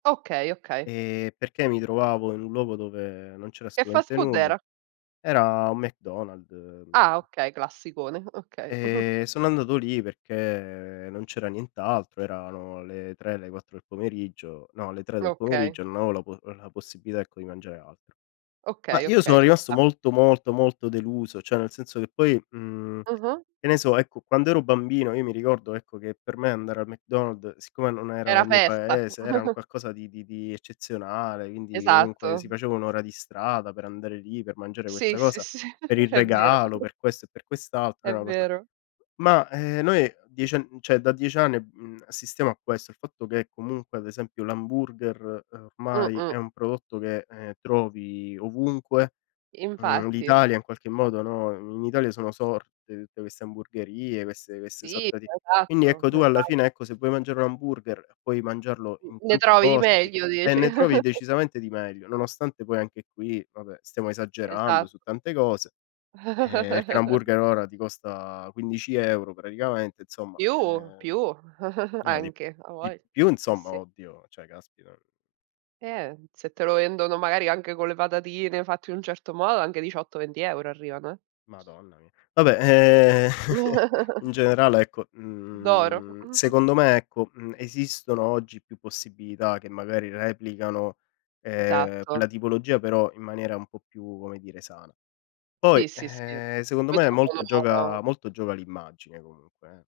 Okay, okay. Ehm, perché mi trovavo in un luogo dove non c'era Che fast assolutamente food nulla. era? Era un McDonald, Ah, mhmm okay classicone, okay. Ehm, sono andato lì perché, ehm, non c'era nient'altro, erano le 3 le 4 del pomeriggio, no le 3 del Okay. pomeriggio non avevo la po la possibilità ecco di mangiare altro. Ma Okay, io sono okay ci rimasto sta. molto, molto, molto deluso, cioè nel senso che poi, mhmm, Mh-mh. che ne so ecco quando ero bambino io mi ricordo ecco, che per me andare al McDonald, siccome non ero Era nel mio festa. paese, era un qualcosa di di di eccezionale, quindi comunque Esatto. si faceva 1 ora di strada per andare lì, per mangiare Sì, questa sì, cosa, sì, per il è vero. regalo, per questo e per quest'altro, È era una cosa vero. ma, ehm, noi 10 ann n cioè da 10 anni, uhm, assistiamo a questo, il fatto che comunque ad esempio l'hamburger, ehm, ormai Mh-mh. è un prodotto che, ehm, trovi ovunque, mhmm, Infatti. l'Italia in qualche modo, no, in Italia sono sorte tutte queste hamburgherie, queste queste Sì, sorta di quindi esatto ecco tu alla esa fine ecco, se vuoi mangiare un hamburger puoi mangiarlo N in ne tanti trovi di posti meglio, e dici. ne trovi decisamente di meglio, nonostante poi anche qui vabbè stiamo esagerando Esat su tante cose, ehm, perché l'hamburger ora ti costa 15 € praticamente insomma, Più, ehm più no di anche di avoglia, più sì insomma, sì. oddio, cioè caspita. Eh se te lo vendono magari anche con le patatine fatte in un certo modo anche 18-20 € arrivano eh. Madonna mia. Vabbè ,ehm, in generale ecco, D'oro. mhmm, secondo me ecco, mhmm, esistono oggi più possibilità che magari replicano, ehm, Esatto. quella tipologia però in maniera un po' più come dire sana. Poi, Sì, sì, sì ehm, secondo poi me molto gioca sono molto gioca l'immagine comunque eh.